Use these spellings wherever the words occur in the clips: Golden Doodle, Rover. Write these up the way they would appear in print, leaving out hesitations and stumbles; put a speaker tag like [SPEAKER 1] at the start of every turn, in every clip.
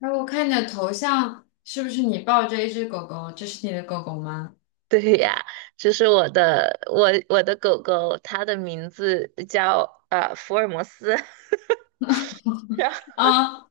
[SPEAKER 1] 哎，我看你的头像是不是你抱着一只狗狗？这是你的狗狗吗？
[SPEAKER 2] 对呀，就是我的狗狗，它的名字叫福尔摩斯，然后
[SPEAKER 1] 啊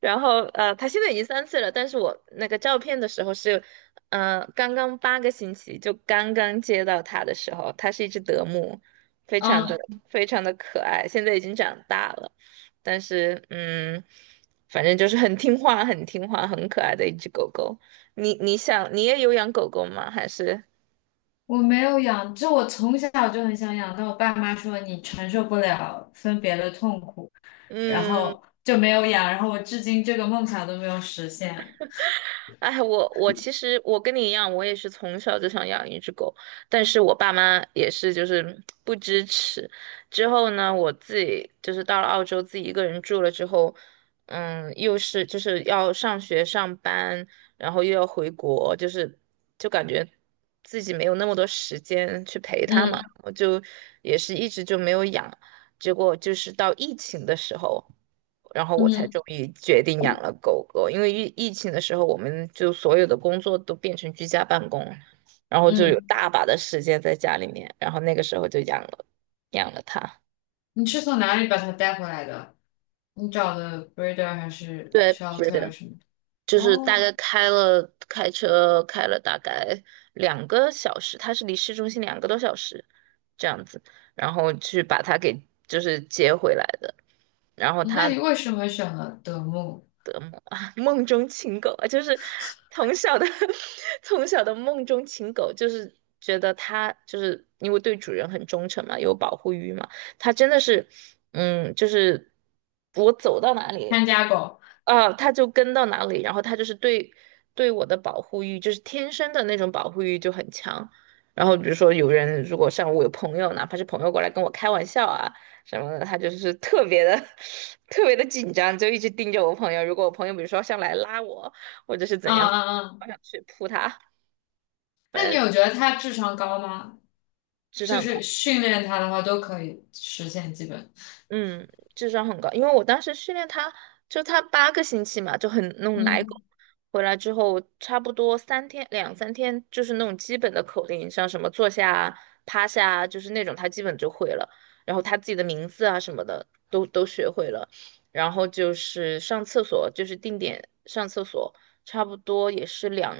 [SPEAKER 2] 然后它现在已经3岁了，但是我那个照片的时候是，刚刚八个星期就刚刚接到它的时候，它是一只德牧，非常的
[SPEAKER 1] 啊，
[SPEAKER 2] 非常的可爱，现在已经长大了，但是反正就是很听话很可爱的一只狗狗。你想你也有养狗狗吗？还是
[SPEAKER 1] 我没有养，这我从小就很想养，但我爸妈说你承受不了分别的痛苦，然
[SPEAKER 2] 嗯？
[SPEAKER 1] 后就没有养，然后我至今这个梦想都没有实现。
[SPEAKER 2] 哎，我其实我跟你一样，我也是从小就想养一只狗，但是我爸妈也是就是不支持。之后呢，我自己就是到了澳洲自己一个人住了之后，嗯，又是就是要上学上班，然后又要回国，就感觉自己没有那么多时间去陪它嘛，
[SPEAKER 1] 嗯
[SPEAKER 2] 我就也是一直就没有养。结果就是到疫情的时候。然后我才
[SPEAKER 1] 嗯
[SPEAKER 2] 终于决定养了狗狗。因为疫情的时候，我们就所有的工作都变成居家办公了，然后就有
[SPEAKER 1] 嗯，
[SPEAKER 2] 大把的时间在家里面，然后那个时候就养了它。
[SPEAKER 1] 你是从哪里把它带回来的？你找的 breeder 还是
[SPEAKER 2] 对，是
[SPEAKER 1] shelter
[SPEAKER 2] 的，
[SPEAKER 1] 什么的？
[SPEAKER 2] 就是大
[SPEAKER 1] 哦，
[SPEAKER 2] 概开车开了大概2个小时，它是离市中心2个多小时这样子，然后去把它给就是接回来的。然后
[SPEAKER 1] 那
[SPEAKER 2] 它
[SPEAKER 1] 你为什么选了德牧
[SPEAKER 2] 的梦啊，梦中情狗啊，就是从小的 从小的梦中情狗，就是觉得它就是因为对主人很忠诚嘛，有保护欲嘛，它真的是，嗯，就是我走到哪里。
[SPEAKER 1] 看家狗？
[SPEAKER 2] 啊，他就跟到哪里，然后他就是对我的保护欲，就是天生的那种保护欲就很强。然后比如说有人如果像我有朋友，哪怕是朋友过来跟我开玩笑啊什么的，他就是特别的 特别的紧张，就一直盯着我朋友。如果我朋友比如说上来拉我，或者是怎
[SPEAKER 1] 啊
[SPEAKER 2] 样，
[SPEAKER 1] 啊啊！
[SPEAKER 2] 我想去扑他，反
[SPEAKER 1] 那你
[SPEAKER 2] 正
[SPEAKER 1] 有觉得他智商高吗？
[SPEAKER 2] 智商
[SPEAKER 1] 就
[SPEAKER 2] 很
[SPEAKER 1] 是
[SPEAKER 2] 高。
[SPEAKER 1] 训练他的话都可以实现基本。
[SPEAKER 2] 嗯，智商很高，因为我当时训练它，就它八个星期嘛，就很那种奶狗，
[SPEAKER 1] 嗯，
[SPEAKER 2] 回来之后差不多3天2、3天，就是那种基本的口令，像什么坐下啊、趴下啊，就是那种它基本就会了，然后它自己的名字啊什么的都学会了，然后就是上厕所，就是定点上厕所，差不多也是两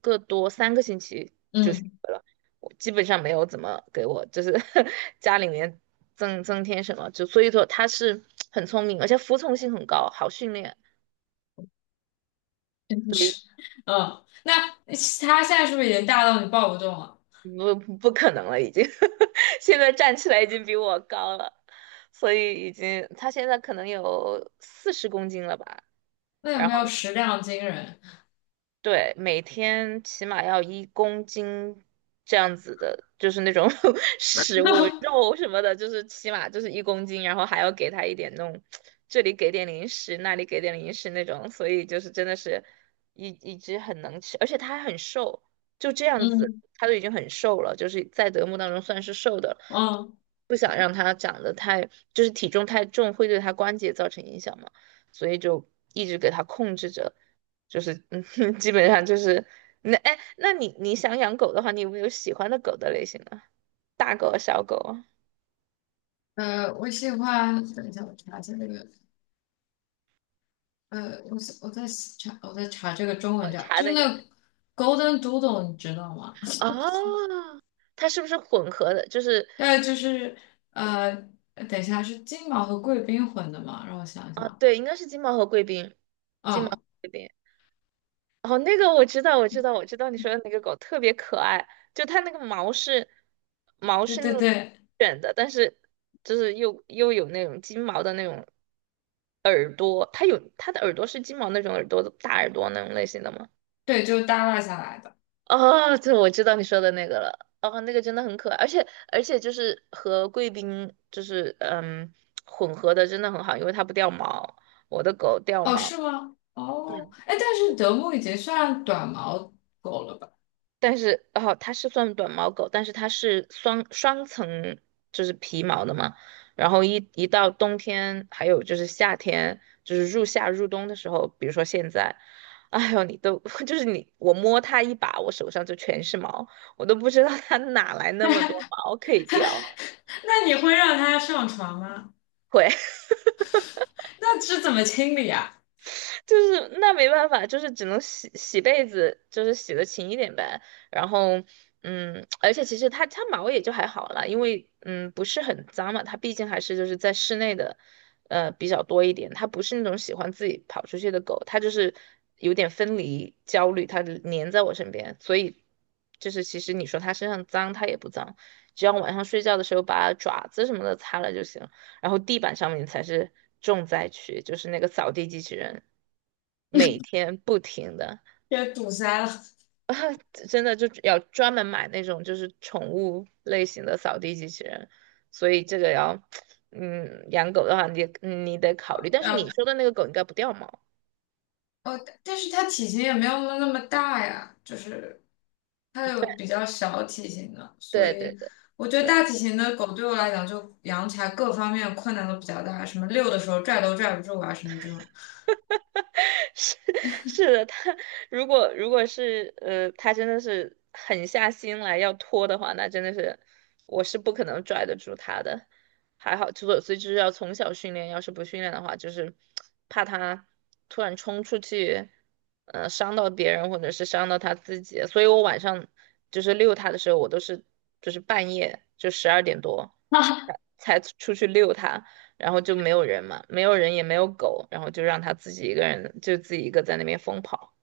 [SPEAKER 2] 个多三个星期。就学
[SPEAKER 1] 嗯，
[SPEAKER 2] 了。我基本上没有怎么给我就是 家里面增添什么，就所以说他是很聪明，而且服从性很高，好训练，所以
[SPEAKER 1] 是。嗯。那他现在是不是已经大到你抱不动了？
[SPEAKER 2] 不可能了，已经 现在站起来已经比我高了，所以已经他现在可能有40公斤了吧。
[SPEAKER 1] 那有
[SPEAKER 2] 然
[SPEAKER 1] 没有食量惊人？
[SPEAKER 2] 对，每天起码要一公斤这样子的，就是那种 食物、肉什么的，就是起码就是一公斤，然后还要给他一点那种，这里给点零食，那里给点零食那种，所以就是真的是一只很能吃，而且它还很瘦，就这样子，
[SPEAKER 1] 嗯
[SPEAKER 2] 它都已经很瘦了，就是在德牧当中算是瘦的了，
[SPEAKER 1] 嗯
[SPEAKER 2] 不想让它长得太，就是体重太重会对它关节造成影响嘛，所以就一直给它控制着。就是基本上就是那哎，那你你想养狗的话，你有没有喜欢的狗的类型呢？大狗啊小狗啊，
[SPEAKER 1] 呃，我喜欢，等一下我查一下这个，呃，我在查这个中文叫，
[SPEAKER 2] 它
[SPEAKER 1] 就是
[SPEAKER 2] 那
[SPEAKER 1] 那
[SPEAKER 2] 个
[SPEAKER 1] 个 Golden Doodle，你知道吗？
[SPEAKER 2] 哦，它是不是混合的？就是
[SPEAKER 1] 对，就是呃，等一下是金毛和贵宾混的嘛，让我想
[SPEAKER 2] 啊，
[SPEAKER 1] 想，
[SPEAKER 2] 对，应该是金毛和贵宾，金毛和
[SPEAKER 1] 嗯，
[SPEAKER 2] 贵宾。哦，那个我知道，我知道，我知道你说的那个狗特别可爱，就它那个毛
[SPEAKER 1] 对
[SPEAKER 2] 是那
[SPEAKER 1] 对
[SPEAKER 2] 种
[SPEAKER 1] 对。
[SPEAKER 2] 卷的，但是就是又有那种金毛的那种耳朵，它有它的耳朵是金毛那种耳朵，大耳朵那种类型的吗？
[SPEAKER 1] 对，就是耷拉下来的。
[SPEAKER 2] 哦，对，我知道你说的那个了。哦，那个真的很可爱，而且就是和贵宾就是混合的真的很好，因为它不掉毛。我的狗掉
[SPEAKER 1] 哦，
[SPEAKER 2] 毛，
[SPEAKER 1] 是吗？哦，
[SPEAKER 2] 嗯，
[SPEAKER 1] 哎，但是德牧已经算短毛狗了吧？
[SPEAKER 2] 但是哦，它是算短毛狗，但是它是双层，就是皮毛的嘛。然后一到冬天，还有就是夏天，就是入夏入冬的时候，比如说现在，哎呦，你都 就是你，我摸它一把，我手上就全是毛，我都不知道它哪来那么多毛可以掉。
[SPEAKER 1] 那你会让它上床吗？
[SPEAKER 2] 会，
[SPEAKER 1] 那是怎么清理啊？
[SPEAKER 2] 就是那没办法，就是只能洗洗被子，就是洗的勤一点呗。然后，嗯，而且其实它毛也就还好啦，因为不是很脏嘛，它毕竟还是就是在室内的，比较多一点。它不是那种喜欢自己跑出去的狗，它就是有点分离焦虑，它就粘在我身边，所以就是其实你说它身上脏，它也不脏，只要晚上睡觉的时候把爪子什么的擦了就行。然后地板上面才是重灾区，就是那个扫地机器人，每天不停的，
[SPEAKER 1] 也堵塞了。
[SPEAKER 2] 真的就要专门买那种就是宠物类型的扫地机器人，所以这个要，嗯，养狗的话你得考虑，但是
[SPEAKER 1] 呃，
[SPEAKER 2] 你
[SPEAKER 1] 哦，
[SPEAKER 2] 说的那个狗应该不掉毛，
[SPEAKER 1] 但是它体型也没有那么大呀，就是它有比较小体型的，所
[SPEAKER 2] 对对
[SPEAKER 1] 以
[SPEAKER 2] 对。
[SPEAKER 1] 我觉得大体型的狗对我来讲就养起来各方面困难都比较大，什么遛的时候拽都拽不住啊，什么这种。
[SPEAKER 2] 是，是的，他如果是他真的是狠下心来要拖的话，那真的是我是不可能拽得住他的。还好，所以就是要从小训练，要是不训练的话，就是怕他突然冲出去，呃，伤到别人或者是伤到他自己。所以我晚上就是遛他的时候，我都是就是半夜就12点多才出去遛他。然后就没有人嘛，没有人也没有狗，然后就让它自己一个人，就自己一个在那边疯跑。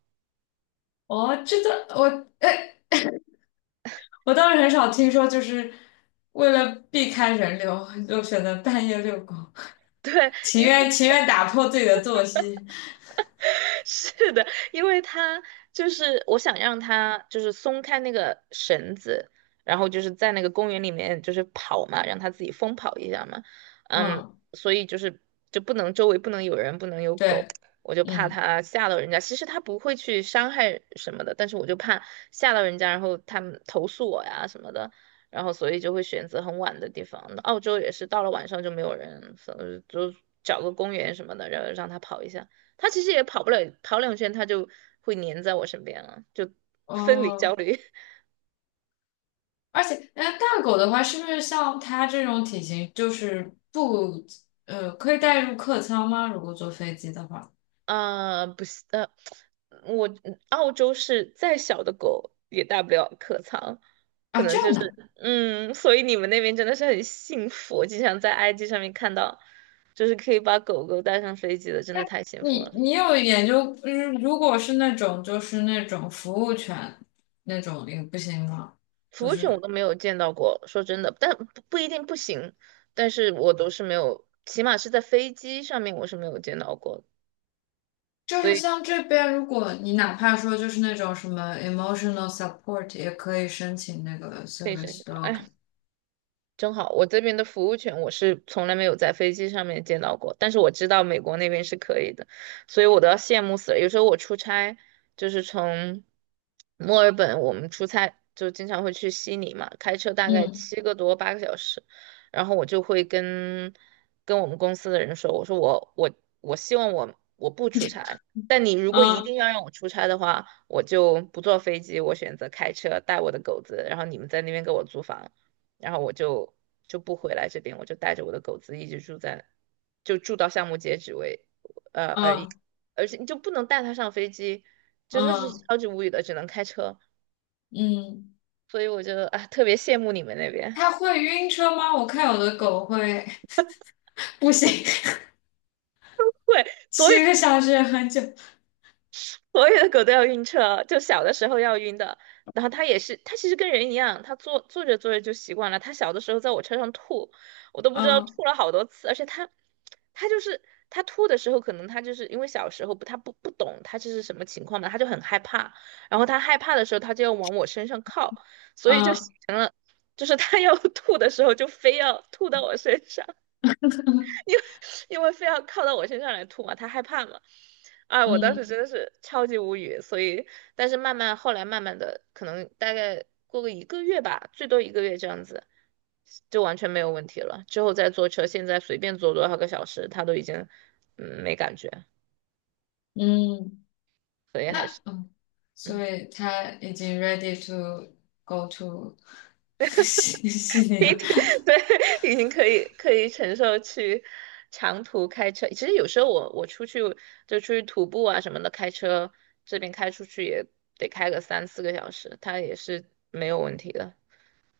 [SPEAKER 1] 哦，这个我 我倒是很少听说，就是为了避开人流，就选择半夜遛狗，情
[SPEAKER 2] 因
[SPEAKER 1] 愿
[SPEAKER 2] 为。
[SPEAKER 1] 情愿打破自己的作息。
[SPEAKER 2] 是的，因为他就是我想让他就是松开那个绳子，然后就是在那个公园里面就是跑嘛，让他自己疯跑一下嘛。嗯，
[SPEAKER 1] 嗯，
[SPEAKER 2] 所以就是就不能周围不能有人，不能有狗，
[SPEAKER 1] 对。
[SPEAKER 2] 我就怕
[SPEAKER 1] 嗯，
[SPEAKER 2] 他吓到人家。其实他不会去伤害什么的，但是我就怕吓到人家，然后他们投诉我呀什么的，然后所以就会选择很晚的地方。澳洲也是到了晚上就没有人，所以就找个公园什么的，然后让他跑一下。它其实也跑不了跑两圈，它就会黏在我身边了，就分离焦
[SPEAKER 1] 哦，
[SPEAKER 2] 虑。
[SPEAKER 1] 而且，哎，大狗的话，是不是像它这种体型，就是不，呃，可以带入客舱吗？如果坐飞机的话，
[SPEAKER 2] 不行我澳洲是再小的狗也带不了客舱，
[SPEAKER 1] 啊，这样的，
[SPEAKER 2] 嗯，所以你们那边真的是很幸福，我经常在 IG 上面看到，就是可以把狗狗带上飞机的，真的太幸福
[SPEAKER 1] 你
[SPEAKER 2] 了。
[SPEAKER 1] 有研究，嗯，如果是那种服务犬那种也不行吗？
[SPEAKER 2] 服
[SPEAKER 1] 就
[SPEAKER 2] 务犬我
[SPEAKER 1] 是。
[SPEAKER 2] 都没有见到过，说真的，但不一定不行，但是我都是没有，起码是在飞机上面我是没有见到过的，
[SPEAKER 1] 就
[SPEAKER 2] 所
[SPEAKER 1] 是
[SPEAKER 2] 以
[SPEAKER 1] 像这边，如果你哪怕说就是那种什么 emotional support，也可以申请那个
[SPEAKER 2] 可以申
[SPEAKER 1] service
[SPEAKER 2] 请。
[SPEAKER 1] dog。
[SPEAKER 2] 哎正好，我这边的服务权我是从来没有在飞机上面见到过，但是我知道美国那边是可以的，所以我都要羡慕死了。有时候我出差就是从墨尔本，我们出差就经常会去悉尼嘛，开车大概
[SPEAKER 1] 嗯
[SPEAKER 2] 7个多8个小时，然后我就会跟我们公司的人说，我说我希望我不出差，但你如果一
[SPEAKER 1] 嗯
[SPEAKER 2] 定要让我出差的话，我就不坐飞机，我选择开车带我的狗子，然后你们在那边给我租房。然后我就不回来这边，我就带着我的狗子一直住在，就住到项目截止为，而已，
[SPEAKER 1] 嗯
[SPEAKER 2] 而且你就不能带它上飞机，真的是
[SPEAKER 1] 嗯
[SPEAKER 2] 超级无语的，只能开车，
[SPEAKER 1] 嗯，
[SPEAKER 2] 所以我觉得啊特别羡慕你们那边，
[SPEAKER 1] 它会晕车吗？我看有的狗会，不行，
[SPEAKER 2] 对，所以。
[SPEAKER 1] 7个小时也很久。
[SPEAKER 2] 所有的狗都要晕车，就小的时候要晕的。然后它也是，它其实跟人一样，它坐着坐着就习惯了。它小的时候在我车上吐，我都不知道
[SPEAKER 1] 嗯
[SPEAKER 2] 吐了好多次。而且它，它就是它吐的时候，可能它就是因为小时候不，它不懂它这是什么情况嘛，它就很害怕。然后它害怕的时候，它就要往我身上靠，所以就形
[SPEAKER 1] 嗯
[SPEAKER 2] 成了，就是它要 吐的时候就非要吐到我身上。因 为因为非要靠到我身上来吐嘛，他害怕嘛。啊，我当时
[SPEAKER 1] 嗯
[SPEAKER 2] 真的是超级无语，所以，但是慢慢后来慢慢的，可能大概过个一个月吧，最多一个月这样子，就完全没有问题了。之后再坐车，现在随便坐多少个小时，他都已经没感觉，
[SPEAKER 1] 嗯
[SPEAKER 2] 所以还是
[SPEAKER 1] 嗯，
[SPEAKER 2] 嗯。
[SPEAKER 1] 所以它已经 ready to go to 悉西尼
[SPEAKER 2] 一
[SPEAKER 1] 了。
[SPEAKER 2] 天，对，已经可以承受去长途开车。其实有时候我出去就出去徒步啊什么的，开车这边开出去也得开个3、4个小时，它也是没有问题的。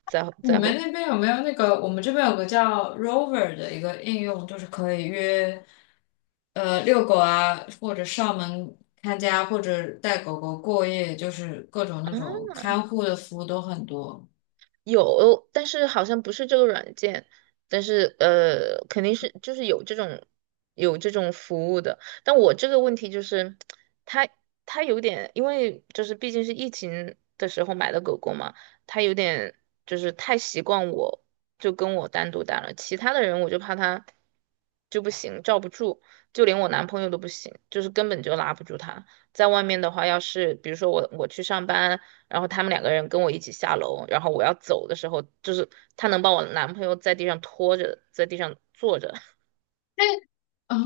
[SPEAKER 2] 在
[SPEAKER 1] 你
[SPEAKER 2] 在后。
[SPEAKER 1] 们那边有没有那个？我们这边有个叫 Rover 的一个应用，就是可以约，呃，遛狗啊，或者上门看家，或者带狗狗过夜，就是各种那种看护的服务都很多。
[SPEAKER 2] 有，但是好像不是这个软件，但是肯定是就是有这种有这种服务的。但我这个问题就是，它它有点，因为就是毕竟是疫情的时候买的狗狗嘛，它有点就是太习惯我，就跟我单独待了，其他的人我就怕它就不行，罩不住，就连我男朋友都不行，就是根本就拉不住它。在外面的话，要是比如说我去上班。然后他们两个人跟我一起下楼，然后我要走的时候，就是他能把我男朋友在地上拖着，在地上坐着，
[SPEAKER 1] 嗯，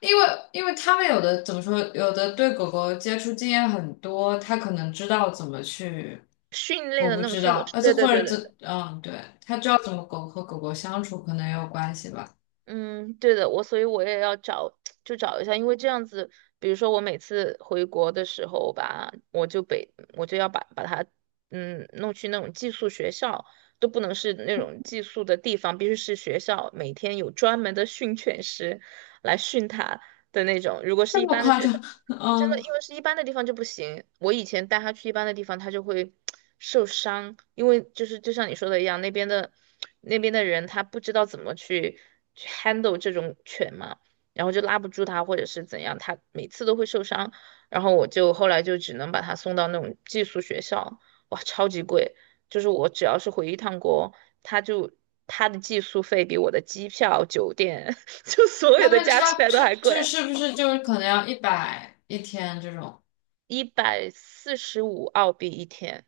[SPEAKER 1] 因为因为他们有的怎么说，有的对狗狗接触经验很多，他可能知道怎么去，
[SPEAKER 2] 训练
[SPEAKER 1] 我
[SPEAKER 2] 的
[SPEAKER 1] 不
[SPEAKER 2] 那种
[SPEAKER 1] 知
[SPEAKER 2] 训狗
[SPEAKER 1] 道，
[SPEAKER 2] 式。
[SPEAKER 1] 而且
[SPEAKER 2] 对对
[SPEAKER 1] 或
[SPEAKER 2] 对
[SPEAKER 1] 者
[SPEAKER 2] 对对，
[SPEAKER 1] 怎，嗯，对，他知道怎么狗和狗狗相处，可能也有关系吧。
[SPEAKER 2] 嗯，对的，所以我也要找，就找一下，因为这样子，比如说我每次回国的时候吧，我就要把他弄去那种寄宿学校。都不能是那种寄宿的地方，必须是学校，每天有专门的训犬师来训它的那种。如果是
[SPEAKER 1] 这
[SPEAKER 2] 一
[SPEAKER 1] 么
[SPEAKER 2] 般的
[SPEAKER 1] 夸
[SPEAKER 2] 学，
[SPEAKER 1] 张？
[SPEAKER 2] 真的，
[SPEAKER 1] 嗯。
[SPEAKER 2] 因为是一般的地方就不行。我以前带它去一般的地方，它就会 受伤，因为就是就像你说的一样，那边的人他不知道怎么去handle 这种犬嘛，然后就拉不住它或者是怎样，它每次都会受伤。然后我就后来就只能把它送到那种寄宿学校，哇，超级贵。就是我只要是回一趟国，它就它的寄宿费比我的机票、酒店，就所有
[SPEAKER 1] 他
[SPEAKER 2] 的
[SPEAKER 1] 们
[SPEAKER 2] 加起
[SPEAKER 1] 差不
[SPEAKER 2] 来都
[SPEAKER 1] 差，
[SPEAKER 2] 还
[SPEAKER 1] 就
[SPEAKER 2] 贵。
[SPEAKER 1] 是不是就是可能要100一天这种？
[SPEAKER 2] 145澳币一天，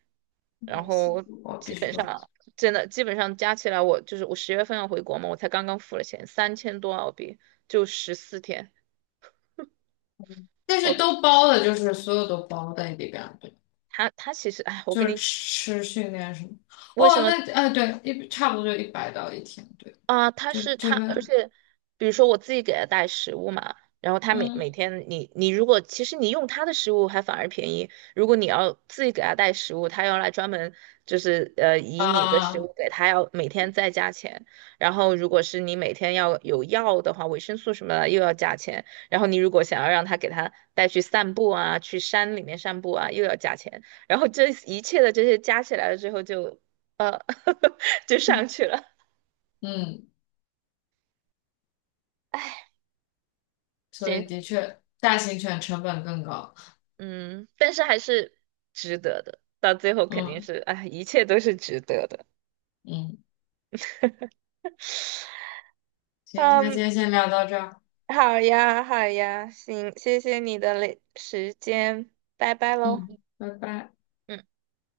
[SPEAKER 1] 一
[SPEAKER 2] 然
[SPEAKER 1] 百四十
[SPEAKER 2] 后
[SPEAKER 1] 五，
[SPEAKER 2] 基
[SPEAKER 1] 必须
[SPEAKER 2] 本
[SPEAKER 1] 多。
[SPEAKER 2] 上真的基本上加起来我，就是我10月份要回国嘛，我才刚刚付了钱，3000多澳币就14天。
[SPEAKER 1] 但是
[SPEAKER 2] 我
[SPEAKER 1] 都包的，就是所有都包在里边，对，
[SPEAKER 2] 他其实哎，我
[SPEAKER 1] 就
[SPEAKER 2] 跟
[SPEAKER 1] 是
[SPEAKER 2] 你
[SPEAKER 1] 吃训练什么。
[SPEAKER 2] 为什
[SPEAKER 1] 哦，
[SPEAKER 2] 么
[SPEAKER 1] 那呃，对，一差不多就100到一天，对，
[SPEAKER 2] 啊，他
[SPEAKER 1] 这
[SPEAKER 2] 是
[SPEAKER 1] 这
[SPEAKER 2] 他，而
[SPEAKER 1] 边，
[SPEAKER 2] 且比如说我自己给他带食物嘛，然后他每
[SPEAKER 1] 嗯
[SPEAKER 2] 天你如果其实你用他的食物还反而便宜，如果你要自己给他带食物，他要来专门就是以你的食
[SPEAKER 1] 啊，
[SPEAKER 2] 物给他要每天再加钱，然后如果是你每天要有药的话，维生素什么的又要加钱，然后你如果想要让他给他带去散步啊，去山里面散步啊，又要加钱，然后这一切的这些加起来了之后就呃 就上去了。
[SPEAKER 1] 嗯。
[SPEAKER 2] 哎，
[SPEAKER 1] 所
[SPEAKER 2] 行，
[SPEAKER 1] 以的确，大型犬成本更高。
[SPEAKER 2] 嗯，但是还是值得的，到最后肯定
[SPEAKER 1] 嗯。
[SPEAKER 2] 是，哎，一切都是值得的。
[SPEAKER 1] 嗯，行，那
[SPEAKER 2] 嗯，
[SPEAKER 1] 今天先聊到这儿，
[SPEAKER 2] 好呀，好呀，行，谢谢你的嘞时间，拜拜喽。
[SPEAKER 1] 嗯，拜拜。
[SPEAKER 2] 嗯。